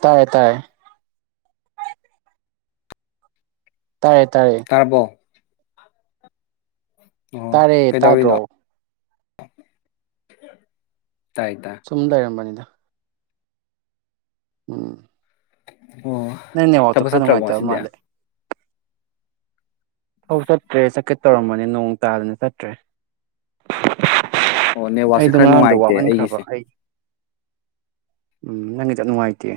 ꯇꯥꯏꯌꯦ ꯇꯥꯏꯌꯦ ꯇꯥꯔꯦ ꯇꯥꯔꯦ ꯇꯥꯔꯕꯣ ꯑꯣ ꯇꯥꯔꯦ ꯇꯥꯗ꯭ꯔꯣ ꯀꯩꯗꯧꯔꯤꯅꯣ [inaudible] ꯇꯥꯏ ꯁꯨꯝ ꯂꯩꯔꯝꯕꯅꯤꯗ ꯎꯝ ꯑꯣ ꯅꯪꯅꯦ ꯋꯥꯇꯣ ꯊꯕꯛ ꯈꯔ ꯆꯠꯇ꯭ꯔꯕꯣ ꯅꯨꯡꯉꯥꯏꯇꯕ ꯉꯁꯤꯗꯤ ꯃꯥꯜꯂꯦ ꯍ ꯁꯠ꯭ꯔꯦ ꯁꯀ ꯇꯧꯔꯝꯕꯅꯦ ꯅꯣꯡ ꯇꯥꯗꯅ ꯆꯠꯇ꯭ꯔꯦ ꯑꯣ ꯅꯦꯠꯋꯥꯛꯁꯦ ꯑꯩꯗꯣ ꯈꯔ ꯉꯔꯥꯡꯗꯣ ꯅꯨꯡꯉꯥꯏꯇꯦ ꯋꯥꯃꯟꯈ꯭ꯔꯕ ꯑꯩꯒꯤꯁꯦ ꯑꯩ ꯎꯝ ꯅꯪꯒꯤꯗ ꯅꯨꯡꯉꯥꯏꯇꯦ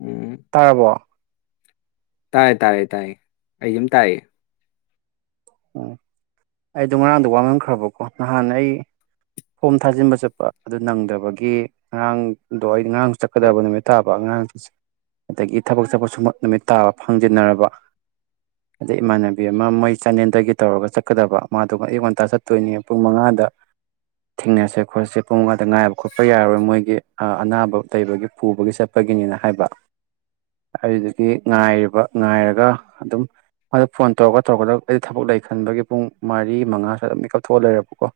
ꯎꯝ ꯇꯥꯔꯕꯣ ꯇꯥꯔꯦ ꯇꯥꯔꯦ ꯇꯥꯏꯦ ꯑꯩ ꯌꯥꯝ ꯇꯥꯏꯦ ꯎꯝ ꯑꯩꯗꯣ ꯉꯔꯥꯡꯗꯣ ꯋꯥꯃꯟꯈ꯭ꯔꯕꯀꯣ ꯅꯍꯥꯟ ꯑꯩ ꯐꯣꯝ ꯊꯥꯖꯤꯟꯕ ꯆꯠꯄ ꯑꯗꯨ ꯅꯪꯗꯕꯒꯤ ꯉꯔꯥꯡꯗꯣ ꯑꯩ ꯉꯔꯥꯡ ꯆꯠꯀꯗꯕ ꯅꯨꯃꯤꯠ ꯇꯥꯕ ꯑꯔꯥꯡ ꯑꯗꯒꯤ ꯊꯕꯛ ꯆꯠꯄꯁꯨ ꯅꯨꯃꯤꯠ ꯇꯥꯕ ꯐꯪꯖꯤꯟꯅꯔꯕ ꯑꯗꯩ ꯏꯃꯥꯟꯅꯕꯤ ꯑꯃ ꯃꯩ ꯀꯦꯅꯦꯟꯗꯒꯤ ꯇꯧꯔꯒ ꯆꯠꯀꯗꯕ ꯃꯥꯗꯣ ꯉ ꯑꯌꯛ ꯉꯟꯇꯥ ꯆꯠꯇꯣꯏꯅꯤ ꯄꯨꯡ ꯃꯉꯥꯗ ꯊꯦꯡꯅꯁꯦ ꯈꯣꯠꯁꯦ ꯄꯨꯡ ꯃꯉꯥꯗ ꯉꯥꯏꯕ ꯈꯣꯠꯄ ꯌꯥꯔꯔꯣꯏ ꯃꯣꯏꯒꯤ ꯑꯅꯥꯕ ꯂꯩꯕꯒꯤ ꯄꯨꯕꯒꯤ ꯆꯠꯄꯒꯤꯅꯤꯅ ꯍꯥꯏꯕ ꯑꯗꯨꯗꯨꯗꯒꯤ ꯉꯥꯏꯔꯤꯕ ꯉꯥꯏꯔꯒ ꯑꯗꯨꯝ ꯃꯥꯗ ꯐꯣꯟ ꯇꯧꯔꯒ ꯑꯩꯗꯤ ꯊꯕꯛ ꯂꯩ ꯈꯟꯕꯒꯤ ꯄꯨꯡ ꯃꯔꯤ ꯃꯉꯥꯁꯨꯋꯥ ꯑꯗꯨꯝ ꯃꯤ ꯀꯥꯊꯣꯛꯑ ꯂꯩꯔꯕꯀꯣ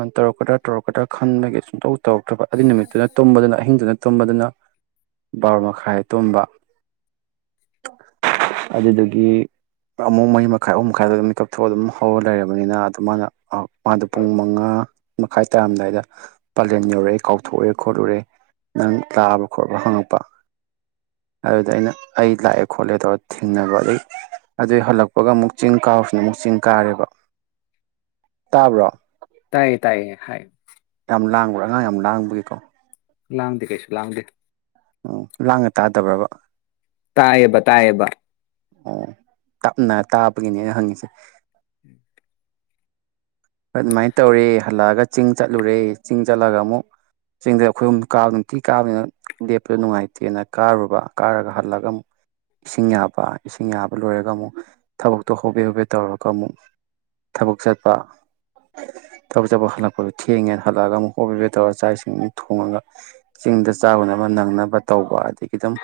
ꯑꯗꯨ ꯇꯧꯔꯛꯀꯗ꯭ꯔꯥ ꯇꯧꯔꯛꯀꯗ꯭ꯔꯥ ꯈꯟꯕꯒꯤ ꯁꯨꯡꯇꯧ ꯇꯧꯔꯛꯇ꯭ꯔꯕ ꯑꯗꯨ ꯅꯨꯃꯤꯠꯇꯨꯅ ꯇꯨꯝꯕꯗꯨꯅ ꯑꯍꯤꯡꯗꯨꯅ ꯇꯨꯝꯕꯗꯨꯅ ꯕꯥꯔ ꯃꯈꯥꯏ ꯇꯨꯝꯕ ꯑꯗꯨꯗꯒꯤ ꯑꯃꯛ ꯃꯩ ꯃꯈꯥꯏ ꯑꯍꯨꯝ ꯃꯈꯥꯏꯗ ꯑꯗꯨꯝ ꯀꯥꯞꯊꯣꯛꯑ ꯑꯗꯨꯝ ꯍꯧꯔ ꯂꯩꯔꯕꯅꯤꯅ ꯑꯗꯨ ꯃꯥꯅ ꯃꯥꯗꯣ ꯄꯨꯡ ꯃꯉꯥ ꯃꯈꯥꯏ ꯇꯥꯔꯝꯗꯥꯏꯗ ꯄꯂꯦꯟ ꯌꯧꯔꯛꯑꯦ ꯀꯥꯎꯊꯣꯛꯑꯦ ꯈꯣꯠꯂꯨꯔꯦ ꯅꯪ ꯂꯥꯛꯑꯕ ꯈꯣꯠꯂꯕ ꯍꯪꯉꯛꯄ ꯑꯗꯨꯗ ꯑꯩꯅ ꯑꯩ ꯂꯥꯛꯑꯦ ꯈꯣꯠꯂꯦ ꯇꯧꯔ ꯊꯦꯡꯅꯕ ꯑꯗꯨꯩ ꯑꯗꯨꯏ ꯍꯜꯂꯛꯄꯒ ꯑꯃꯨꯛ ꯆꯤꯡ ꯀꯥꯎꯁꯤꯅ ꯑꯃꯨꯛ ꯆꯤꯡ ꯀꯥꯔꯦꯕ ꯇꯥꯕ꯭ꯔꯣ ꯇꯥꯏꯌꯦ ꯇꯥꯏꯌꯦ ꯍꯥꯏ ꯌꯥꯝ ꯂꯥꯡꯕ꯭ꯔꯥ ꯑꯉꯥꯡ ꯌꯥꯝ ꯂꯥꯡꯕꯒꯤꯀꯣ ꯂꯥꯎꯗ ꯀꯩꯁꯨ ꯂꯥꯎꯗ ꯎꯝ ꯂꯥꯡꯅ ꯇꯥꯗꯕ꯭ꯔꯕ ꯇꯌꯦꯕ ꯇꯌꯦꯕ ꯑꯣ ꯇꯞꯅ ꯇꯥꯕꯒꯤꯅꯦꯅ ꯍꯪꯉꯤꯁꯦ ꯑꯗꯨꯃꯥꯏꯅ ꯇꯧꯔꯤ ꯍꯜꯂꯛꯑꯒ ꯆꯤꯡ ꯆꯠꯂꯨꯔꯦ ꯆꯤꯡ ꯆꯠꯂꯒ ꯑꯃꯨꯛ ꯆꯤꯡꯗ ꯑꯩꯈꯣꯏ ꯑꯃꯛ ꯀꯥꯕ ꯅꯨꯡꯇꯤ ꯀꯥꯕꯅꯤꯅ ꯂꯦꯞꯄꯗ ꯅꯨꯡꯉꯥꯏꯇꯦꯅ ꯀꯥꯔꯨꯕ ꯀꯥꯔꯒ ꯍꯜꯂꯒ ꯑꯃꯨꯛ ꯏꯁꯤꯡ ꯌꯥꯕ ꯏꯁꯤꯡ ꯌꯥꯕ ꯂꯣꯏꯔꯒ ꯑꯃꯨꯛ ꯊꯕꯛꯇꯣ ꯍꯣꯕꯦ ꯍꯣꯕꯦ ꯇꯧꯔꯒ ꯑꯃꯨꯛ ꯊꯕꯛ ꯆꯠꯄ ꯊꯕꯛ ꯆꯠꯄꯛ ꯍꯜꯂꯛꯄꯗꯣ ꯊꯦꯡꯉꯦꯅ ꯍꯜꯂꯛꯑꯒ ꯑꯃꯨꯛ ꯍꯣꯞ ꯕꯦꯠ ꯇꯧꯔꯒ ꯆꯥꯛ ꯏꯁꯤꯡ ꯊꯣꯡꯉꯒ ꯆꯤꯡꯗ ꯆꯥꯨꯅꯕ ꯅꯪꯅꯕ ꯇꯧꯕ ꯑꯗꯒꯤ ꯑꯗꯨꯝ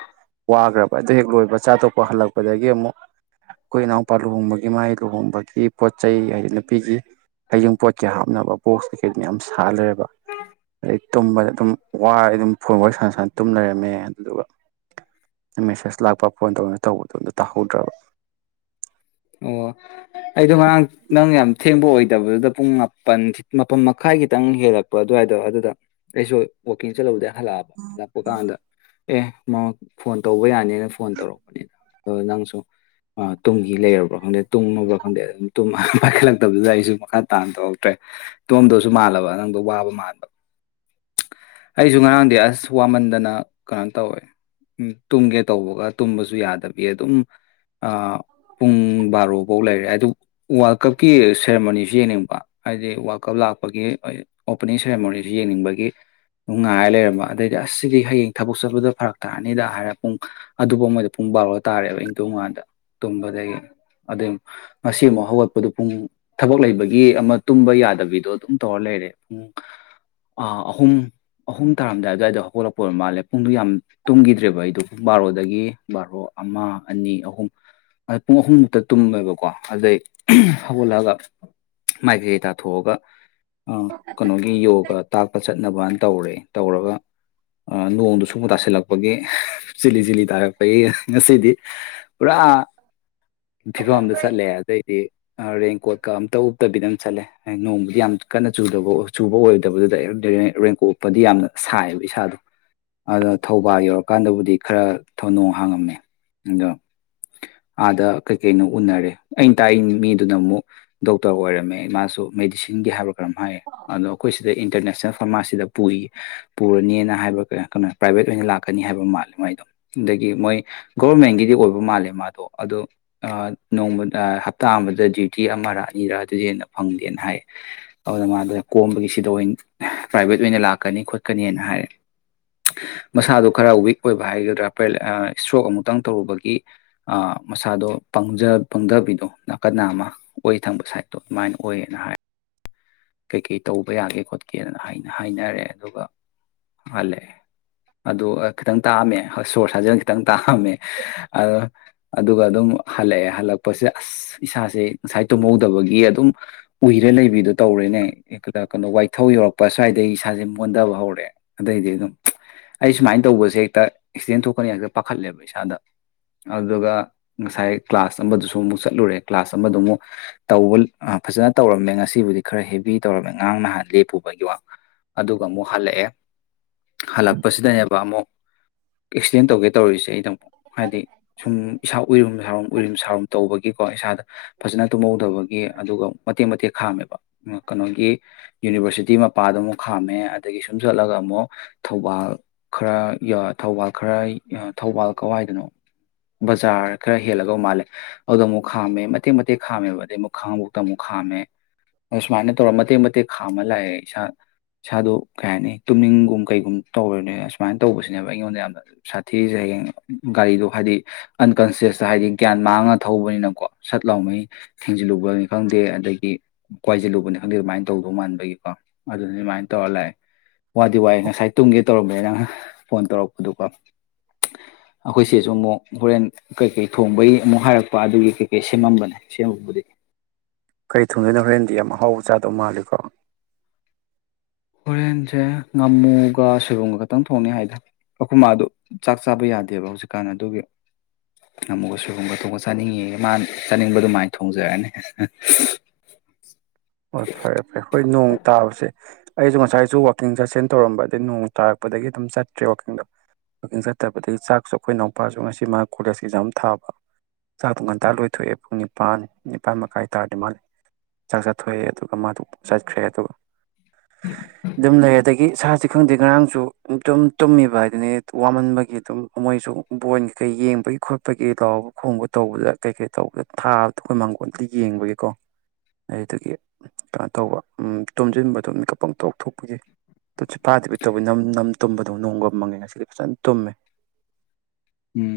ꯋꯥꯈ꯭ꯔꯕ ꯑꯗꯨ ꯍꯦꯛ ꯂꯣꯏꯕ ꯆꯥ ꯑ ꯊꯣꯛꯄ ꯍꯜꯂꯛꯄꯗꯒꯤ ꯑꯃꯨꯛ ꯑꯩꯈꯣꯏ ꯏꯅꯥꯎꯄꯥ ꯂꯨꯍꯣꯡꯕꯒꯤ ꯃꯥꯒꯤ ꯂꯨꯍꯣꯡꯕꯒꯤ ꯄꯣꯠ ꯆꯩ ꯍꯥꯏꯗꯤ ꯅꯨꯄꯤꯒꯤ ꯍꯥꯏꯖꯤꯡ ꯄꯣꯠ ꯀꯩ ꯍꯥꯞꯅꯕ ꯕꯣꯛꯁ ꯀꯩꯀꯩ ꯌꯥꯝ ꯁꯥꯠꯜꯂꯔꯦꯕ ꯑꯗꯩ ꯇꯨꯝꯕꯗ ꯑꯗꯨꯝ ꯋꯥꯔ ꯑꯗꯨꯝ ꯐꯨꯠꯕ ꯁꯅ ꯇꯨꯝ ꯂꯩꯔꯝꯃꯦ ꯑꯗꯨꯗꯨꯒ ꯃꯦꯁꯦꯖ ꯂꯥꯛꯄ ꯐꯣꯟ ꯇꯧꯅ ꯇꯧꯕꯗꯣ ꯑꯝꯗ ꯇꯥꯍꯧꯗ꯭ꯔꯕ ꯑꯣ ꯑꯩꯗꯣ ꯉꯔꯥꯡ ꯅꯪ ꯌꯥꯝ ꯊꯦꯡꯕ ꯑꯣꯏꯗꯕꯗꯨꯗ ꯄꯨꯡ ꯃꯥꯄꯟ ꯃꯥꯄꯟ ꯃꯈꯥꯏ ꯈꯤꯇꯪ ꯍꯦꯜꯂꯛꯄ ꯑꯗꯨꯋꯥꯏꯗꯣ ꯑꯗꯨꯗ ꯑꯩꯁꯨ ꯋꯥꯛꯀꯤꯡ ꯆꯠꯍꯧꯗꯦ ꯍꯜꯂꯛꯑꯕ ꯍꯜꯂꯛꯄ ꯀꯥꯟꯗ ꯑꯦ ꯃ ꯐꯣꯟ ꯇꯧꯕ ꯌꯥꯅꯤꯅ ꯐꯣꯟ ꯇꯧꯔꯛꯄꯅꯤꯅ ꯑꯗꯣ ꯅꯪꯁꯨ ꯇꯨꯡꯒꯤ ꯂꯩꯔꯕ ꯭ꯔꯥ ꯈꯪꯗꯦ ꯇꯨꯝꯅꯕ꯭ꯔꯥ ꯈꯪꯗꯦ ꯑꯗꯨꯝ ꯄꯥꯏꯈꯠꯂꯛꯇꯕꯗꯨꯗ ꯑꯩꯁꯨ ꯃꯈꯥ ꯇꯥꯅ ꯇꯧꯍꯧꯛꯇ꯭ꯔꯦ ꯇꯣꯝꯗꯧꯁꯨ ꯃꯥꯜꯂꯕ ꯅꯪꯗꯣ ꯋꯥꯕ ꯃꯥꯟꯕ ꯑꯩꯁꯨ ꯉꯔꯥꯡꯗꯤ ꯑꯁ ꯋꯥꯃꯟꯗꯅ ꯀꯩꯅꯣ ꯇꯧꯋꯦ ꯎ ꯇꯨꯝꯒꯦ ꯇꯧꯕꯒ ꯇꯨꯝꯕꯁꯨ ꯌꯥꯗꯕꯤ ꯑꯗꯨꯝ ꯑ ꯄꯨꯡ ꯕꯥꯔꯣꯐꯧ ꯂꯩꯔꯦ ꯍꯥꯏ ꯋꯥꯔꯜ ꯀꯞꯀꯤ ꯁꯦꯔꯦꯃꯣꯅꯤꯁꯤ ꯌꯦꯡꯅꯤꯡꯕ ꯍꯥꯏꯗꯤ ꯋꯥ ꯀꯞ ꯂꯥꯛꯄꯒꯤ ꯑꯣꯄꯅꯤꯡ ꯁꯦꯔꯦꯃꯣꯅꯤꯁꯤ ꯌꯦꯡꯅꯤꯡꯕꯒꯤ ꯅꯨꯡ ꯉꯥꯏꯔ ꯂꯩꯔꯝꯕ ꯑꯗꯩꯗꯤ ꯑꯁꯁꯤꯗꯤ ꯍꯌꯦꯡ ꯊꯕꯛ ꯆꯠꯄꯗ ꯐꯔꯛ ꯇꯥꯔꯅꯤꯗ ꯍꯥꯏꯔ ꯄꯨꯡ ꯑꯗꯨꯐꯥꯎ ꯑꯃꯗ ꯄꯨꯡ ꯕꯥꯔꯂꯣ ꯇꯥꯔꯦꯕ ꯏꯪꯊꯣ ꯉꯥꯗ ꯇꯨꯝꯕꯗꯒꯤ ꯑꯗꯩ ꯉꯁꯤ ꯑꯃꯨꯛ ꯍꯧꯒꯠꯄꯗꯨꯣ ꯄꯨꯡ ꯊꯕꯛ ꯂꯩꯕꯒꯤ ꯑꯃ ꯇꯨꯝꯕ ꯌꯥꯗꯕꯤꯗꯣ ꯑꯗꯨꯝ ꯇꯧꯔ ꯂꯩꯔꯦ ꯄꯨꯡ ꯑꯍꯨꯝ ꯑꯍꯨꯝ ꯇꯥꯔꯝꯗꯥꯏ ꯑꯗꯨꯋꯥꯏꯗ ꯍꯧꯒꯠꯂꯛꯄ ꯑꯣꯏ ꯃꯥꯜꯂꯦ ꯄꯨꯡꯗꯨꯣ ꯌꯥꯝ ꯇꯨꯝꯈꯤꯗ꯭ꯔꯦꯕ ꯑꯩꯗꯣ ꯄꯨꯡ ꯕꯥꯔꯣꯗꯒꯤ ꯕꯥꯔꯣ ꯑꯃ ꯑꯅꯤ ꯑꯍꯨꯝ ꯄꯨꯡ ꯑꯍꯨꯝꯃꯨꯛꯇ ꯇꯨꯝꯃꯦꯕꯀꯣ ꯑꯗꯨꯗꯩ ꯍꯧꯒꯠꯂꯛꯒ ꯃꯥꯏꯀꯩꯀꯩ ꯇꯥꯊꯣꯛꯑꯒ ꯑ ꯀꯩꯅꯣꯒꯤ ꯌꯣꯒ ꯇꯥꯛꯄꯁ ꯆꯠꯅꯕꯅ ꯇꯧꯔꯦ ꯇꯧꯔꯒ ꯅꯣꯡꯗꯨ ꯁꯨꯨꯝꯕ ꯇꯥꯁꯤꯜꯂꯛꯄꯒꯤ ꯆꯤꯂꯤ ꯆꯤꯂꯤ ꯇꯥꯔꯛꯄꯒꯤ ꯉꯁꯤꯗꯤ ꯄꯨꯔꯥ ꯐꯤꯕꯝꯗ ꯆꯠꯂꯦ ꯑꯗꯩꯗꯤ ꯔꯦꯟꯀꯣꯠꯀ ꯑꯝꯇ ꯎꯞꯇꯕꯤꯗ ꯆꯠꯂꯦ ꯅꯣꯡꯕꯨꯗꯤ ꯌꯥꯝ ꯀꯟꯅ ꯆꯨꯗꯕ ꯆꯨꯕ ꯑꯣꯏꯗꯕꯗꯨꯗ ꯔꯦꯡꯀꯣꯛ ꯎꯞꯄꯗꯤ ꯌꯥꯝꯅ ꯁꯥꯏꯕ ꯏꯁꯥꯗꯣ ꯑꯗ ꯊꯧꯕꯥꯜ ꯌꯧꯔꯀꯥꯟꯗꯕꯨꯗꯤ ꯈꯔ ꯅꯣꯡ ꯍꯥꯡꯉꯝꯃꯦ ꯑꯗꯣ ꯑꯥꯗ ꯀꯩ ꯀꯩꯅꯣ ꯎꯅꯔꯦ ꯑꯩꯅ ꯇꯥꯛꯏ ꯃꯤꯗꯨꯅ ꯑꯃꯨꯛ ꯗꯣꯛꯇꯔ ꯑꯣꯏꯔꯝꯃꯦ ꯃꯥꯁꯨ ꯃꯦꯗꯤꯁꯤꯟꯒꯤ ꯍꯥꯏꯔ ꯀꯔꯝ ꯍꯥꯏꯌꯦ ꯑꯗꯣ ꯑꯩꯈꯣꯏ ꯁꯤꯗ ꯏꯟꯇꯔꯅꯦꯁꯅꯦꯜ ꯐꯥꯔꯃꯥꯁꯤꯗ ꯄꯨꯔꯤ ꯄꯨꯔꯅꯤꯅ ꯍꯥꯏꯕ ꯀꯩꯅꯣ ꯄ꯭ꯔꯥꯏꯚꯦꯠ ꯑꯣꯏꯅ ꯂꯥꯛꯀꯅꯤ ꯍꯥꯏꯕ ꯃꯥꯜꯂꯦ ꯃꯥꯏꯗꯣ ꯑꯗꯒꯤ ꯃꯣꯏ ꯒꯣꯚꯔꯃꯦꯟꯒꯤꯗꯤ ꯑꯣꯏꯕ ꯃꯥꯜꯂꯦ ꯃꯥꯗꯣ ꯑꯗꯨ ꯅꯣꯡꯃꯗ ꯍꯞꯇꯥ ꯑꯃꯗ ꯗ꯭ꯌꯨꯇꯤ ꯑꯃꯔ ꯑꯅꯤꯔ ꯑꯗꯨꯗꯤ ꯍꯦꯟꯅ ꯐꯪꯗꯦꯅ ꯍꯥꯏ ꯑꯗꯨꯅ ꯃꯥꯗꯨ ꯀꯣꯝꯕꯒꯤꯁꯤꯗ ꯑꯣꯏꯅ ꯄ꯭ꯔꯥꯏꯚꯦꯠ ꯑꯣꯏꯅ ꯂꯥꯛꯀꯅꯤ ꯈꯣꯠꯀꯅꯤꯅ ꯍꯥꯏꯔꯦ ꯃꯁꯥꯗꯣ ꯈꯔ ꯋꯤꯛ ꯑꯣꯏꯕ ꯍꯥꯏꯒꯗ꯭ꯔꯥ ꯏꯁꯇ꯭ꯔꯣꯛ ꯑꯃꯨꯛꯇꯪ ꯇꯧꯔꯨꯕꯒꯤ ꯃꯁꯥꯗꯣ ꯄꯪꯊꯕꯤꯗꯣ ꯅꯥꯀꯟ ꯅꯥ ꯑꯃ ꯑꯣꯏ ꯊꯪꯕ ꯁꯥꯏꯗꯠꯇꯣ ꯑꯗꯨꯃꯥꯏꯅ ꯑꯣꯏꯌꯦꯅ ꯍꯥꯏ ꯀꯩꯀꯩ ꯇꯧꯕ ꯌꯥꯒꯦ ꯈꯣꯠꯀꯦꯅ ꯍꯥꯏꯅ ꯍꯥꯏꯅꯔꯦ ꯑꯗꯨꯒ ꯍꯜꯂꯛꯑꯦ ꯑꯗꯨ ꯈꯤꯇꯪ ꯇꯥꯛꯑꯝꯃꯦ ꯁꯣꯔꯁ ꯁꯥꯖꯤꯅ ꯈꯤꯇꯪ ꯇꯥꯛꯑꯝꯃꯦ ꯑꯗꯨꯒ ꯑꯗꯨꯝ ꯍꯜꯂꯛꯑꯦ ꯍꯜꯂꯛꯄꯁꯤꯗ ꯑꯁ ꯏꯁꯥꯁꯦ ꯉꯁꯥꯏ ꯇꯨꯝꯍꯧꯗꯕꯒꯤ ꯑꯗꯨꯝ ꯎꯏꯔ ꯇꯧꯔꯦꯅꯦ ꯀꯩꯅꯣ ꯋꯥꯏꯊꯧ ꯌꯧꯔꯛꯄ ꯁ꯭ꯋꯥꯏꯗ ꯑꯩ ꯏꯁꯥꯁꯦ ꯑꯣꯣꯟꯟꯊꯕ ꯍꯧꯔꯛꯦ ꯑꯗꯩꯗꯤ ꯑꯗꯨꯝ ꯑꯩ ꯁꯨꯃꯥꯏꯅ ꯇꯧꯕꯁꯦ ꯍꯦꯛꯇ ꯑꯦꯛꯁꯤꯗꯦꯟ ꯊꯣꯛꯀꯅꯤ ꯍꯦꯛꯇ ꯄꯥꯈꯠꯂꯦꯕ ꯏꯁꯥꯗ ꯑꯗꯨꯒ ꯉꯁꯥꯏ ꯀ꯭ꯂꯥꯁ ꯑꯃꯗꯨꯁꯨ ꯑꯃꯨꯛ ꯆꯠꯂꯨꯔꯦ ꯀ꯭ꯂꯥꯁ ꯑꯃꯗ ꯑꯃꯨꯛ ꯇꯧꯕ ꯐꯖꯅ ꯇꯧꯔꯝꯃꯦ ꯉꯁꯤꯕꯨꯗꯤ ꯈꯔ ꯍꯦꯚ ꯇꯧꯔꯝꯃꯦ ꯉꯉꯥꯡ ꯅꯍꯥꯟ ꯂꯦꯞꯄꯨꯕꯒꯤ ꯋꯥ ꯑꯗꯨꯒ ꯑꯃꯨꯛ ꯍꯜꯂꯛꯑꯦ ꯍꯜꯂꯛꯄꯁꯤꯗꯅꯦꯕ ꯑꯃꯨꯛ ꯑꯦꯛꯁꯤꯗꯦꯟ ꯇꯧꯒꯦ ꯇꯧꯔꯤꯁꯦ ꯑꯩꯗ ꯑꯃꯨꯛ ꯍꯥꯏꯗꯤ ꯁꯨꯝ ꯏꯁꯥ ꯎꯏꯔꯨꯝ ꯁꯥꯎꯔꯨꯝ ꯎꯏꯔꯨꯝ ꯁꯥꯎꯔꯨꯝ ꯇꯧꯕꯒꯤꯀꯣ ꯏꯁꯥꯗ ꯐꯖꯅ ꯇꯨꯝꯍꯧꯗꯕꯒꯤ ꯑꯗꯨꯒ ꯃꯇꯦꯛ ꯃꯇꯦꯛ ꯈꯥꯝꯃꯦꯕ ꯀꯩꯅꯣꯒꯤ ꯌꯨꯅꯤꯕꯔꯁꯤꯇꯤ ꯃꯄꯥꯗ ꯑꯃꯨꯛ ꯈꯥꯝꯃꯦ ꯑꯗꯒꯤ ꯁꯨꯝ ꯆꯠꯂꯒ ꯑꯃꯨꯛ ꯊꯧꯕꯥꯜ ꯈꯔ ꯊꯧꯕꯥꯜ ꯈꯔ ꯊꯧꯕꯥꯜ ꯀꯋꯥꯏꯗꯅꯣ ꯕꯖꯥꯔ ꯈꯔ ꯍꯦꯜꯂꯒ ꯃꯥꯜꯂꯦ ꯑꯗꯨꯗ ꯑꯃꯨꯛ ꯈꯥꯝꯃꯦ ꯃꯇꯦꯛ ꯃꯇꯦꯛ ꯈꯥꯝꯃꯦꯕ ꯑꯗꯩ ꯑꯃꯨꯛ ꯈꯥꯡꯉꯕꯣꯛꯇ ꯑꯃꯨꯛ ꯈꯥꯝꯃꯦ ꯑꯗ ꯁꯨꯃꯥꯏꯅ ꯇꯧꯔꯒ ꯃꯇꯦꯛ ꯃꯇꯦꯛ ꯈꯥꯝꯃ ꯂꯥꯛꯑꯦ ꯏꯁꯥ ꯏꯁꯥꯗ ꯀꯩ ꯍꯥꯏꯅꯤ ꯇꯨꯝꯅꯤꯡꯒꯨꯝ ꯀꯩꯒꯨꯝ ꯇꯧꯔꯅꯤꯅ ꯁꯨꯃꯥꯏꯅ ꯇꯧꯕꯁꯤꯅꯦꯕ ꯑꯩꯉꯣꯟꯗ ꯌꯥꯝꯅ ꯁꯥꯊꯤꯁꯦ ꯍꯌꯦꯡ ꯒꯥꯔꯤꯗꯣ ꯍꯥꯏꯗꯤ ꯑꯟꯀꯟꯁꯤꯌꯁꯇ ꯍꯥꯏꯗꯤ ꯒ꯭ꯌꯥꯟ ꯃꯥꯡꯉꯒ ꯊꯧꯕꯅꯤꯅꯀꯣ ꯁꯠ ꯂꯥꯎꯉꯩ ꯊꯦꯡꯖꯤꯜꯂꯨꯕꯅꯤ ꯈꯪꯗꯦ ꯑꯗꯒꯤ ꯀꯏꯁꯤꯜꯂꯨꯕꯅꯤ ꯈꯪꯗꯦ ꯑꯗꯨꯃꯥꯏꯅ ꯇꯧꯗꯧ ꯃꯥꯟꯕꯒꯤꯀꯣ ꯑꯗꯨꯅ ꯑꯗꯨꯃꯥꯏꯅ ꯇꯧꯔ ꯂꯥꯛꯑꯦ ꯋꯥꯗꯤ ꯋꯥꯏꯦ ꯉꯁꯥꯏ ꯇꯨꯡꯒꯦ ꯇꯧꯔꯝꯕꯅ ꯅꯪ ꯐꯣꯟ ꯇꯧꯔꯛꯄ ꯑꯗꯨꯒ ꯑꯩꯈꯣꯏꯁꯦꯁꯨ ꯑꯃꯨꯛ ꯍꯣꯔꯦꯟ ꯀꯩꯀꯩ ꯊꯣꯡꯕꯒꯤ ꯑꯃꯨꯛ ꯍꯥꯏꯔꯛꯄ ꯑꯗꯨꯒꯤ ꯀꯩꯀꯩ ꯁꯦꯝꯃꯝꯕꯅꯦ ꯁꯦꯝꯃꯕꯨꯗꯤ ꯀꯔꯤ ꯊꯨꯡꯗꯣꯏꯅꯣ ꯍꯣꯔꯦꯟꯗꯤ ꯌꯥꯝ ꯑꯍꯥꯎꯕ ꯆꯥꯗꯧ ꯃꯥꯜꯂꯤꯀꯣ ꯍꯣꯔꯦꯟꯁꯦ ꯉꯥꯃꯨꯒ ꯁꯣꯏꯕꯨꯝꯒ ꯈꯛꯇꯪ ꯊꯣꯡꯅꯤ ꯍꯥꯏꯗꯔ ꯑꯩꯈꯨꯝ ꯃꯥ ꯑꯗꯨ ꯆꯥꯛ ꯆꯥꯕ ꯌꯥꯗꯦꯕ ꯍꯧꯖꯤꯛꯀꯥꯟ ꯑꯗꯨꯒꯤ ꯉꯥꯃꯨꯒ ꯁꯣꯏꯕꯨꯝꯒ ꯊꯣꯡꯒ ꯆꯥꯅꯤꯡꯉꯦ ꯃꯥꯅ ꯆꯥꯅꯤꯡꯕ ꯑꯗꯨꯃꯥꯏꯅ ꯊꯣꯡꯖꯔꯛꯑꯅꯤ ꯍꯣꯏ ꯐꯔꯦ ꯐꯔꯦ ꯍꯈꯣꯏ ꯅꯣꯡ ꯇꯥꯕꯁꯦ ꯑꯩꯁꯨ ꯉꯁꯥꯏꯁꯨ ꯋꯀꯤꯡ ꯆꯠꯁꯤꯟ ꯇꯧꯔꯝꯕ ꯑꯗꯩ ꯅꯣꯡ ꯇꯥꯔꯛꯄꯗꯒꯤ ꯑꯗꯨꯝ ꯆꯠꯇ꯭ꯔꯦ ꯋꯥꯛꯀꯤꯡꯗꯣ ꯋꯥꯛꯀꯤꯡ ꯆꯠꯇꯕꯗꯒꯤ ꯆꯥꯛꯁꯨ ꯑꯩꯈꯣꯏꯅꯥꯎꯄꯥꯁꯨ ꯉꯁꯤ ꯃꯥ ꯀꯣꯂꯦꯖ ꯑꯦꯛꯖꯥꯝ ꯊꯥꯕ ꯆꯥ ꯇꯨꯡ ꯉꯥꯟꯇꯥꯔ ꯂꯣꯏꯊꯣꯛꯑꯦ ꯄꯨꯛꯅꯤꯡ ꯅꯤꯄꯥꯅꯤ ꯅꯤꯄꯥꯥꯟ ꯃꯈꯥꯏ ꯇꯥꯔꯗꯤ ꯃꯥꯜꯜꯂꯤꯦꯥꯛ ꯊꯣꯛꯑꯦ ꯑꯗꯨꯒ ꯃꯥꯗꯨ ꯆꯠꯈ꯭ꯔꯦ ꯑꯗꯨꯒ ꯑꯗꯨꯝ ꯂꯩꯕ ꯑꯩꯒꯤ ꯁꯥꯁꯤ ꯈꯪꯗꯦ ꯉꯔꯥꯡꯁꯨ ꯑꯗꯨꯝ ꯇꯨꯝꯃꯤꯕ ꯍꯥꯏꯗꯨꯅꯤ ꯋꯥꯃꯟꯕꯒꯤ ꯑꯗꯨꯝ ꯃꯣꯏꯁꯨ ꯕꯣꯟ ꯀꯩꯀꯩ ꯌꯦꯡꯕꯒꯤ ꯈꯣꯠꯄꯒꯤ ꯂꯥꯎꯕ ꯈꯣꯡꯕ ꯇꯧꯕꯗ ꯀꯩ ꯀꯩ ꯇꯧꯕꯗ ꯊꯥꯕꯗꯣ ꯑꯩꯈꯣꯏ ꯃꯥꯡꯒꯣꯟꯗꯤ ꯌꯦꯡꯕꯒꯤꯀꯣ ꯑꯗꯒꯤ ꯀꯩꯅꯣ ꯇꯧꯕ ꯇꯣꯝꯁꯤꯟꯕꯗꯣ ꯃꯤꯀꯞ ꯑꯃꯝꯇ ꯑꯣꯊꯣꯛꯄꯒꯤꯦ ꯇ ꯄꯄꯥꯗꯕꯤ ꯇꯕꯨ ꯅ ꯅ ꯇꯨꯝꯕꯗꯣ ꯅꯣꯡꯒ ꯃꯪꯉꯦ ꯉꯁꯤꯗꯤ ꯐꯖꯅ ꯇꯨꯝꯃꯦ ꯎꯝ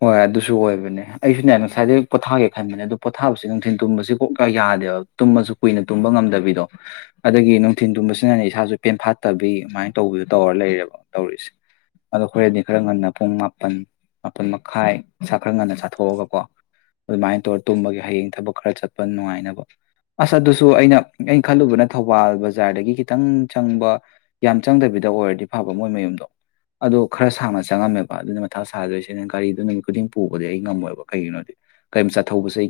ꯍꯣꯏ ꯑꯗꯨꯁꯨ ꯑꯣꯏꯕꯅꯦ ꯑꯩꯁꯨꯅꯦ ꯉꯁꯥꯏꯗꯒꯤꯩ ꯄꯣꯊꯥꯒꯦ ꯈꯟꯕꯅꯦ ꯑꯗꯨ ꯄꯣꯊꯥꯁꯦ ꯅꯨꯡꯊꯤꯤꯟ ꯇꯨꯝꯕꯁꯤ ꯀꯣꯛꯀ ꯌꯥꯗꯦꯕ ꯇꯨꯝꯃꯁꯨ ꯀꯨꯏꯅ ꯇꯨꯝꯕ ꯉꯝꯗꯕꯤꯗꯣ ꯑꯗꯒꯤ ꯅꯨꯡꯊꯤꯟ ꯇꯨꯝꯕꯁꯤꯅꯅꯦ ꯏꯁꯥꯁꯨ ꯄꯦꯟꯐꯥꯠꯇꯕꯤ ꯑꯗꯨꯃꯥꯏꯅ ꯇꯧꯕꯤꯗꯣ ꯇꯧꯔ ꯂꯩꯔꯦꯕ ꯇꯧꯔꯤꯁꯦ ꯑꯗꯣ ꯈꯔꯦꯟꯗꯤ ꯈꯔ ꯉꯟꯅ ꯄꯨꯡ ꯃꯥꯄꯜ ꯃꯥꯄꯜ ꯃꯈꯥꯏ ꯁꯥ ꯈꯔ ꯉꯟꯅ ꯆꯥꯊꯣꯛꯑꯒꯀꯣ ꯑꯗꯨꯃꯥꯏꯅ ꯇꯧꯔ ꯇꯨꯝꯕꯒꯤ ꯍꯌꯦꯡ ꯊꯕꯛ ꯈꯔ ꯆꯠꯄ ꯅꯨꯡꯉꯥꯏꯅꯕ ꯑꯁ ꯑꯗꯨꯁꯨ ꯑꯩꯅ ꯑꯩꯅ ꯈꯜꯂꯨꯕꯅ ꯊꯧꯕꯥꯜ ꯕꯖꯥꯔꯗꯒꯤ ꯈꯤꯇꯪ ꯆꯪꯕ ꯌꯥꯝ ꯆꯪꯗꯕꯤꯗ ꯑꯣꯏꯔꯗꯤ ꯐꯕ ꯃꯣꯏ ꯃꯌꯨꯝꯗꯣ ꯑꯗꯣ ꯈꯔ ꯁꯥꯡꯅ ꯆꯪꯉꯝꯃꯦꯕ ꯑꯗꯨꯅ ꯄꯊꯥ ꯁꯥꯗꯣꯏꯁꯤꯅ ꯒꯥꯔꯤꯗꯨ ꯅꯨꯃꯤꯠ ꯈꯨꯗꯤꯡ ꯄꯨꯕꯗꯤ ꯑꯩ ꯉꯝꯃꯣꯏꯕ ꯀꯩꯒꯤꯅꯣꯗꯤ ꯀꯔꯤꯝ ꯆꯠꯊꯧꯕꯁꯦ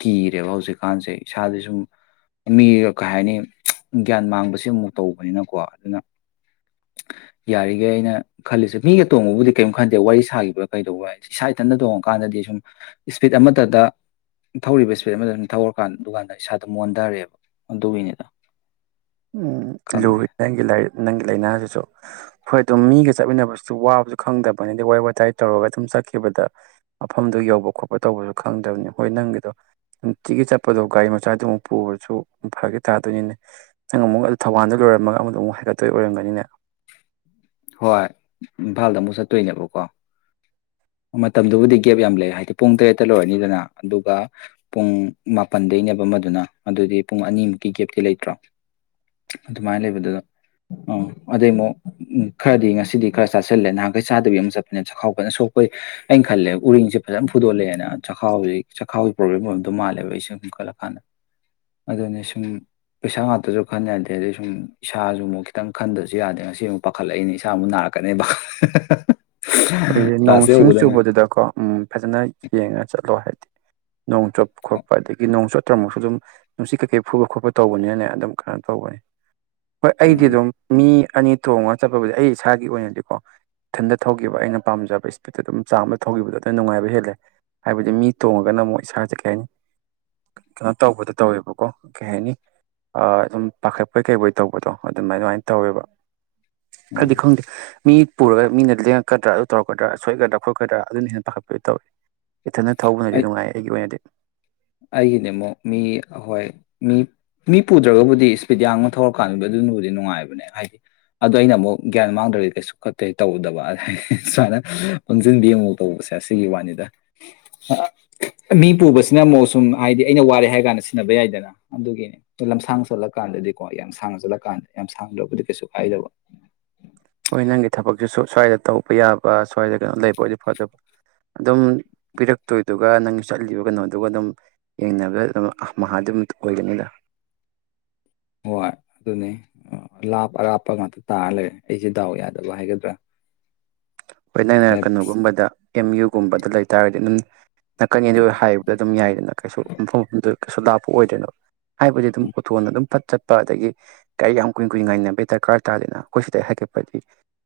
ꯀꯤꯔꯦꯕ ꯍꯧꯖꯤꯛꯀꯥꯟꯁꯦ ꯏꯁꯥꯗ ꯁꯨꯝ ꯃꯤꯒ ꯀꯩ ꯍꯥꯏꯅꯤ ꯒ꯭ꯌꯥꯟ ꯃꯥꯡꯕꯁꯤ ꯑꯃꯨꯛ ꯇꯧꯕꯅꯤꯅꯀꯣ ꯑꯗꯨꯅ ꯌꯥꯔꯤꯈꯩ ꯑꯩꯅ ꯈꯜꯂꯤꯁꯦ ꯃꯤꯒ ꯇꯣꯡꯕꯕꯨꯗꯤ ꯀꯔꯤꯝ ꯈꯟ ꯑꯗ ꯋꯥꯔꯤ ꯁꯥꯈꯤꯕ ꯀꯩꯗꯧꯕ ꯍꯥꯏꯦ ꯏꯁꯥ ꯏꯊꯟꯇ ꯇꯣꯡꯉꯀꯥꯟꯗꯗꯤ ꯁꯨꯝ ꯏꯁꯄꯤꯠ ꯑꯃꯠꯇꯗ ꯊꯧꯔꯤꯕ ꯏꯁꯄꯤꯠ ꯑꯃꯗ ꯁꯨꯝ ꯊꯧꯔꯀꯥꯟꯗꯨꯀꯥꯟꯗ ꯏꯁꯥꯗ ꯃꯣꯟꯊꯔꯦꯕ ꯑꯗꯨꯒꯤꯅꯤꯗ ꯎꯝ ꯂꯣ ꯈꯪꯗꯦ ꯅꯪ ꯂꯥꯔꯠ ꯅꯪ ꯂꯥꯏꯅꯥꯁꯤꯁꯨ ꯍꯣꯏ ꯑꯗꯨꯝ ꯃꯤꯒ ꯆꯠꯃꯤꯟꯅꯕꯁꯤꯁꯨ ꯋꯥꯕꯁꯨ ꯈꯪꯗꯕꯅꯤ ꯑ ꯋꯥꯔꯤ ꯋꯥꯇꯥꯏ ꯇꯧꯔꯒ ꯑꯗꯨꯝ ꯆꯠꯈꯤꯕꯗ ꯃꯐꯝꯗꯨ ꯌꯧꯕ ꯈꯣꯠꯄ ꯇꯧꯕꯁꯨ ꯈꯪꯗꯕꯅꯤ ꯍꯣꯏ ꯅꯪꯒꯤꯗꯣ ꯅꯨꯡꯇꯤꯒꯤ ꯆꯠꯄꯗꯣ ꯒꯥꯔꯤ ꯃꯆꯥꯗꯨꯃꯨꯛ ꯄꯨꯕꯁꯨ ꯐꯥꯒꯤ ꯇꯥꯗꯣꯏꯅꯤꯅꯦ ꯅꯪ ꯑꯃꯨꯛ ꯑꯗꯨ ꯊꯧꯕꯥꯜꯗ ꯂꯣꯏꯔꯝꯃꯒ ꯑꯃꯨꯗ ꯑꯃꯨꯛ ꯍꯥꯏꯒꯠꯇꯣꯏ ꯑꯣꯏꯔꯝꯒꯅꯤꯅꯦ ꯍꯣꯏ ꯏꯝꯐꯥꯜꯗ ꯑꯃꯨꯛ ꯆꯠꯇꯣꯏꯅꯦꯕꯀꯣ ꯃꯇꯝꯗꯨꯕꯨꯗꯤ ꯒꯦꯞ ꯌꯥꯝ ꯂꯩ ꯍꯥꯏꯗꯤ ꯄꯨꯡ ꯇꯔꯦꯠꯇ ꯂꯣꯏꯔꯅꯤꯗꯅ ꯑꯗꯨꯒ ꯄꯨꯡ ꯃꯥꯄꯟꯗꯩꯅꯦꯕ ꯑꯃꯗꯨꯅ ꯑꯗꯨꯗꯤ ꯄꯨꯡ ꯑꯅꯤꯃꯨꯛꯀꯤ ꯒꯦꯞꯇꯤ ꯂꯩꯇ꯭ꯔꯣ ꯑꯗꯨꯃꯥꯏꯅ ꯂꯩꯕꯗꯨꯗ ꯑꯥ ꯑꯗꯨꯩ ꯑꯃꯨꯛ ꯈꯔꯗꯤ ꯉꯁꯤꯗꯤ ꯈꯔ ꯆꯥꯁꯤꯜꯂꯦ ꯅꯍꯥꯟꯈꯩ ꯆꯥꯗꯕꯤ ꯑꯃ ꯆꯠꯄꯅꯤꯅ ꯆꯥꯛꯈꯥꯎ ꯐꯖꯅ ꯁꯣꯛꯄꯩ ꯑꯩꯅ ꯈꯜꯂꯦ ꯎꯔꯤꯡꯁꯦ ꯐꯖꯅ ꯐꯨꯗꯣꯂꯛꯑꯦꯅ ꯆꯥꯛꯈꯥꯎꯁꯤ ꯆꯥꯛꯈꯥꯎꯒꯤ ꯄ꯭ꯔꯣꯕ꯭ꯂꯦꯝ ꯑꯣꯏꯕꯗꯣ ꯃꯥꯜꯂꯦꯕ ꯏ ꯁꯨꯝ ꯈꯠꯂꯀꯥꯟꯗ ꯑꯗꯨꯅꯤ ꯁꯨꯝ ꯄꯩꯁꯥ ꯉꯥꯛꯇꯁꯨ ꯈꯟ ꯌꯥꯗꯦ ꯑꯗꯩ ꯁꯨꯝ ꯏꯁꯥꯁꯨ ꯑꯃꯨꯛ ꯈꯤꯇꯪ ꯈꯟꯗꯁꯨ ꯌꯥꯗꯦ ꯉꯁꯤ ꯑꯃꯨꯛ ꯄ ꯄꯈꯠꯂꯛꯏꯅꯦ ꯏꯁꯥꯃꯛꯨꯛ ꯅꯥꯔꯛꯀꯅꯦꯕ ꯍꯣꯏꯁ ꯅꯣꯡ ꯀ꯭ꯂꯥꯁ ꯁꯤꯡ ꯌꯧꯕꯗꯅꯦ ꯆꯨꯕꯗꯨꯗꯀꯣ ꯎꯝ ꯐꯖꯅ ꯌꯦꯡꯉ ꯆꯠꯂꯣ ꯍꯥꯏ ꯅꯣꯡ ꯆꯣꯞ ꯈꯣꯠꯄ ꯑꯗꯒꯤ ꯅꯣꯡꯆꯣꯨꯞ ꯅꯠꯇ꯭ꯔꯃꯨꯛꯁꯨ ꯑꯗꯨꯝ ꯅꯨꯡꯁꯤꯠ ꯀꯩꯀꯩ ꯐꯨꯕ ꯈꯣꯠꯄ ꯇꯧꯕꯅꯤꯅꯅꯦ ꯑꯗꯨꯝ ꯀꯩꯅꯣ ꯇꯧꯕꯅꯤ ꯍꯣꯏ ꯑꯩꯗꯤ ꯎꯝ ꯑꯗꯨꯝ ꯃꯤ ꯑꯅꯤ ꯇꯣꯡꯉꯒ ꯆꯠꯄꯕꯨꯗꯤ ꯑꯩ ꯏꯁꯥꯒꯤ ꯑꯣꯏꯅꯗꯤꯀꯣ ꯏꯊꯟꯇ ꯊꯧꯒ ꯈꯤꯕ ꯑꯩꯅ ꯄꯥꯝꯖꯕ ꯏꯁꯄꯤꯠꯇꯣ ꯑꯗꯨꯝ ꯆꯥꯝꯃ ꯊꯧꯈꯤꯕꯗꯣ ꯑꯗꯨꯝ ꯅꯨꯡꯉꯥꯏꯕ ꯍꯦꯜꯂꯦ ꯍꯥꯏꯕꯗꯤ ꯃꯤ ꯇꯣꯡꯉꯒꯅ ꯑꯃꯨꯛ ꯏꯁꯥꯁꯦ ꯀꯩ ꯍꯥꯏꯅꯤ ꯀꯩꯅꯣ ꯇꯧꯕꯗꯣ ꯇꯧꯋꯦꯕꯀꯣ ꯀꯩ ꯍꯥꯏꯅꯤ ꯑꯗꯨꯝ ꯄꯥꯈꯠꯄꯣꯏ ꯀꯩꯕꯣꯏ ꯇꯧꯕꯗꯣ ꯑꯗꯨꯃꯥꯏ ꯑꯗꯨꯃꯥꯏꯅ ꯇꯧꯋꯦꯕ ꯑꯩꯅꯥ ꯎꯝ ꯈꯡꯕꯩ ꯃꯤ ꯄꯨꯔꯒ ꯃꯤ ꯅ ꯀꯀꯗ꯭ꯔꯥ ꯑꯗꯨ ꯇꯧꯔꯛꯀ꯭ꯔꯥꯣꯏꯒꯗ꯭ꯔꯥ ꯈꯣꯠꯀꯗ꯭ꯔꯥ ꯑꯗꯨ ꯍꯦꯟꯅ ꯄꯥꯈꯠꯄꯤꯗꯨ ꯇꯧꯋꯏ ꯏꯊꯟꯅ ꯊꯧꯕꯅꯗꯤ ꯅꯨꯡꯉꯥꯏ ꯑꯩꯒꯤ ꯑꯣꯏꯅꯗꯤ ꯑꯩꯒꯤꯅꯦ ꯑꯃꯨꯛ ꯃꯤ ꯍꯣꯏ ꯃꯤ ꯃꯤ ꯄꯨꯗ꯭ꯔꯒꯕꯨꯗꯤ ꯏꯁꯄꯤꯠꯌꯥꯡꯅ ꯊꯧꯔꯀꯥꯟꯗ ꯑꯗꯨꯅꯕꯨꯗꯤ ꯅꯨꯡꯉꯥꯏꯕꯅꯦ ꯍꯥꯏꯗꯤ ꯑꯗꯣ ꯑꯩꯅ ꯑꯃꯨꯛ ꯒ꯭ꯌꯥꯟ ꯃꯥꯡꯗ꯭ꯔꯒꯗꯤ ꯀꯩꯁꯨ ꯀꯠꯇꯦ ꯇꯧꯗꯕꯗꯤ ꯁꯨꯃꯥꯏꯅ ꯑꯣꯟꯁꯤꯟꯕꯤ ꯌꯦꯡꯉꯨꯛ ꯇꯧꯕꯁꯦ ꯑꯁꯤꯒꯤ ꯋꯥꯅꯤꯗ ꯃꯤ ꯄꯨꯕꯁ ꯁꯤꯅꯝꯃꯑꯣ ꯁꯨꯝ ꯍꯥꯏꯗꯤ ꯑꯩꯅ ꯋꯥꯔꯦ ꯍꯥꯏꯔ ꯀꯥꯟꯗ ꯁꯤꯟꯅꯕ ꯌꯥꯏꯗꯅ ꯑꯗꯨꯒꯤꯅꯤ ꯂꯝꯁꯥꯡ ꯆꯠꯂ ꯀꯥꯟꯗꯗꯤꯀꯣ ꯌꯥꯝ ꯁꯥꯡꯅ ꯆꯠꯂ ꯀꯥꯟꯗꯗꯤ ꯌꯥꯝ ꯁꯥꯡꯗ꯭ꯔꯕꯨꯗꯤ ꯀꯩꯁꯨ ꯀꯥꯏꯗꯕ ꯍꯣꯏ ꯅꯪꯒꯤ ꯊꯕꯛꯁꯨ ꯁ꯭ꯋꯥꯏꯗ ꯇꯧꯕ ꯌꯥꯕ ꯁ꯭ꯋꯥꯏꯗ ꯀꯩꯅꯣ ꯂꯩꯕ ꯑꯣꯏꯗꯤ ꯐ ꯑꯗꯨꯕ ꯑꯗꯨꯝ ꯄꯤꯔꯛꯇꯣꯏꯗꯨꯒ ꯅꯪ ꯆꯠꯂꯤꯕ ꯀꯩꯅꯣꯗꯨꯒ ꯑꯗꯨꯝ ꯌꯦꯡꯅꯕꯗ ꯑꯗꯨꯝ ꯃꯍꯥꯗꯨꯃ ꯑꯣꯏꯒꯅꯤꯗ ꯍꯣꯏ ꯑꯗꯨꯅꯤ ꯂꯥꯞ ꯑꯔꯥꯞꯄ ꯉꯥꯛꯇ ꯇꯥꯔ ꯂꯩꯔꯦ ꯑꯩꯁꯦ ꯗꯥꯎ ꯌꯥꯗꯕ ꯍꯥꯏꯒꯗ꯭ꯔꯥ ꯍꯣꯏꯅꯅꯔꯛꯀꯅꯨꯒꯨꯝꯕꯗ ꯑꯦꯝ ꯌꯨ ꯒꯨꯝꯕꯗ ꯂꯩꯇꯥꯔꯒꯗꯤ ꯑꯗꯨꯝ ꯅꯛꯀꯅꯤ ꯑꯗꯨ ꯍꯥꯏꯕꯗ ꯑꯗꯨꯝ ꯌꯥꯏꯗꯅ ꯀꯩꯁꯨ ꯃꯐꯝ ꯃꯐꯝꯗ ꯀꯩꯁꯨ ꯂꯥꯞꯄ ꯑꯣꯏꯗꯣꯏꯅꯦꯕ ꯍꯥꯏꯕꯗꯤ ꯑꯗꯨꯝ ꯎꯊꯣꯟꯅ ꯑꯗꯨꯝ ꯐꯠ ꯆꯠ ꯆꯠꯄ ꯑꯗꯒꯤ ꯒꯥꯔꯤ ꯌꯥꯝ ꯀꯨꯏ ꯀꯨꯏꯅ ꯉꯥꯏꯅꯕꯩ ꯗꯔꯀꯥꯔ ꯑꯣꯏ ꯇꯥꯔꯗꯅ ꯑꯩꯈꯣꯏ ꯁꯤꯗ ꯍꯥꯏꯒꯠꯄꯗꯤ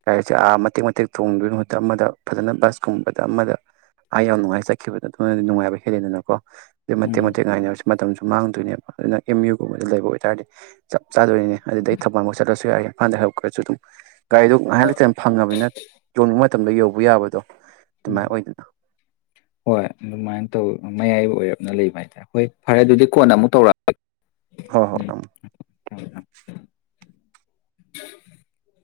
ꯒꯥꯔꯤꯁꯦ ꯑꯥ ꯃꯇꯦꯛ ꯃꯇꯦꯛ ꯇꯣꯡꯗꯣꯏꯩ ꯃꯍꯨꯠꯇ ꯑꯃꯗ ꯐꯖꯅ ꯕꯁꯀꯨꯝꯕꯗ ꯑꯃꯗ ꯑꯥ ꯌꯥꯝ ꯅꯨꯡꯉꯥꯏ ꯆꯠꯈꯤꯕꯗꯣ ꯑꯗꯨꯗꯤ ꯅꯨꯡꯉꯥꯏꯕ ꯍꯦꯜꯂꯤꯗꯅꯀꯣ ꯑ ꯃꯇꯦꯛ ꯎꯝ ꯃꯇꯦꯛ ꯉꯥꯏꯅꯕꯕꯁꯤ ꯃꯇꯝꯁꯨ ꯃꯥꯡꯗꯣꯏꯅꯦꯕ ꯑꯗꯨꯅ ꯑꯦꯝ ꯌꯨꯒꯨꯝꯕꯗ ꯂꯩꯕ ꯑꯣꯏꯇꯥꯔꯗꯤ ꯆꯞ ꯆꯥꯗꯣꯔꯤꯅꯦ ꯑꯗꯨꯗꯩ ꯊꯕꯛ ꯑꯃ ꯆꯠꯂꯁꯨ ꯌꯥꯏ ꯍꯥꯟꯗꯤ ꯍꯥꯞ ꯈꯣꯏꯁꯨ ꯗꯨꯝ ꯒꯥꯔꯤꯗꯣ ꯉꯥꯏꯍꯥꯛ ꯂꯩꯇꯅ ꯐꯪꯉꯕꯅꯤꯅꯠ ꯃꯇꯝꯗ ꯌꯧꯕ ꯌꯥꯕꯗꯣ ꯎꯝ ꯑꯗꯨꯃꯥꯏꯅ ꯑꯣꯏꯗꯅ ꯍꯣꯏ ꯑꯗꯨꯃꯥꯏꯟ ꯇꯧ ꯃꯌꯥꯏ ꯑꯣꯏꯔꯞꯅ ꯂꯩꯕ ꯍꯥꯏꯇꯥꯔ ꯍꯣꯏ ꯐꯔꯦ ꯑꯗꯨꯗꯤ ꯀꯣꯟ ꯑꯃꯨꯛ ꯇꯧꯔꯛꯑꯛ ꯍꯣ ꯍꯣ ꯑꯝ [inaudible]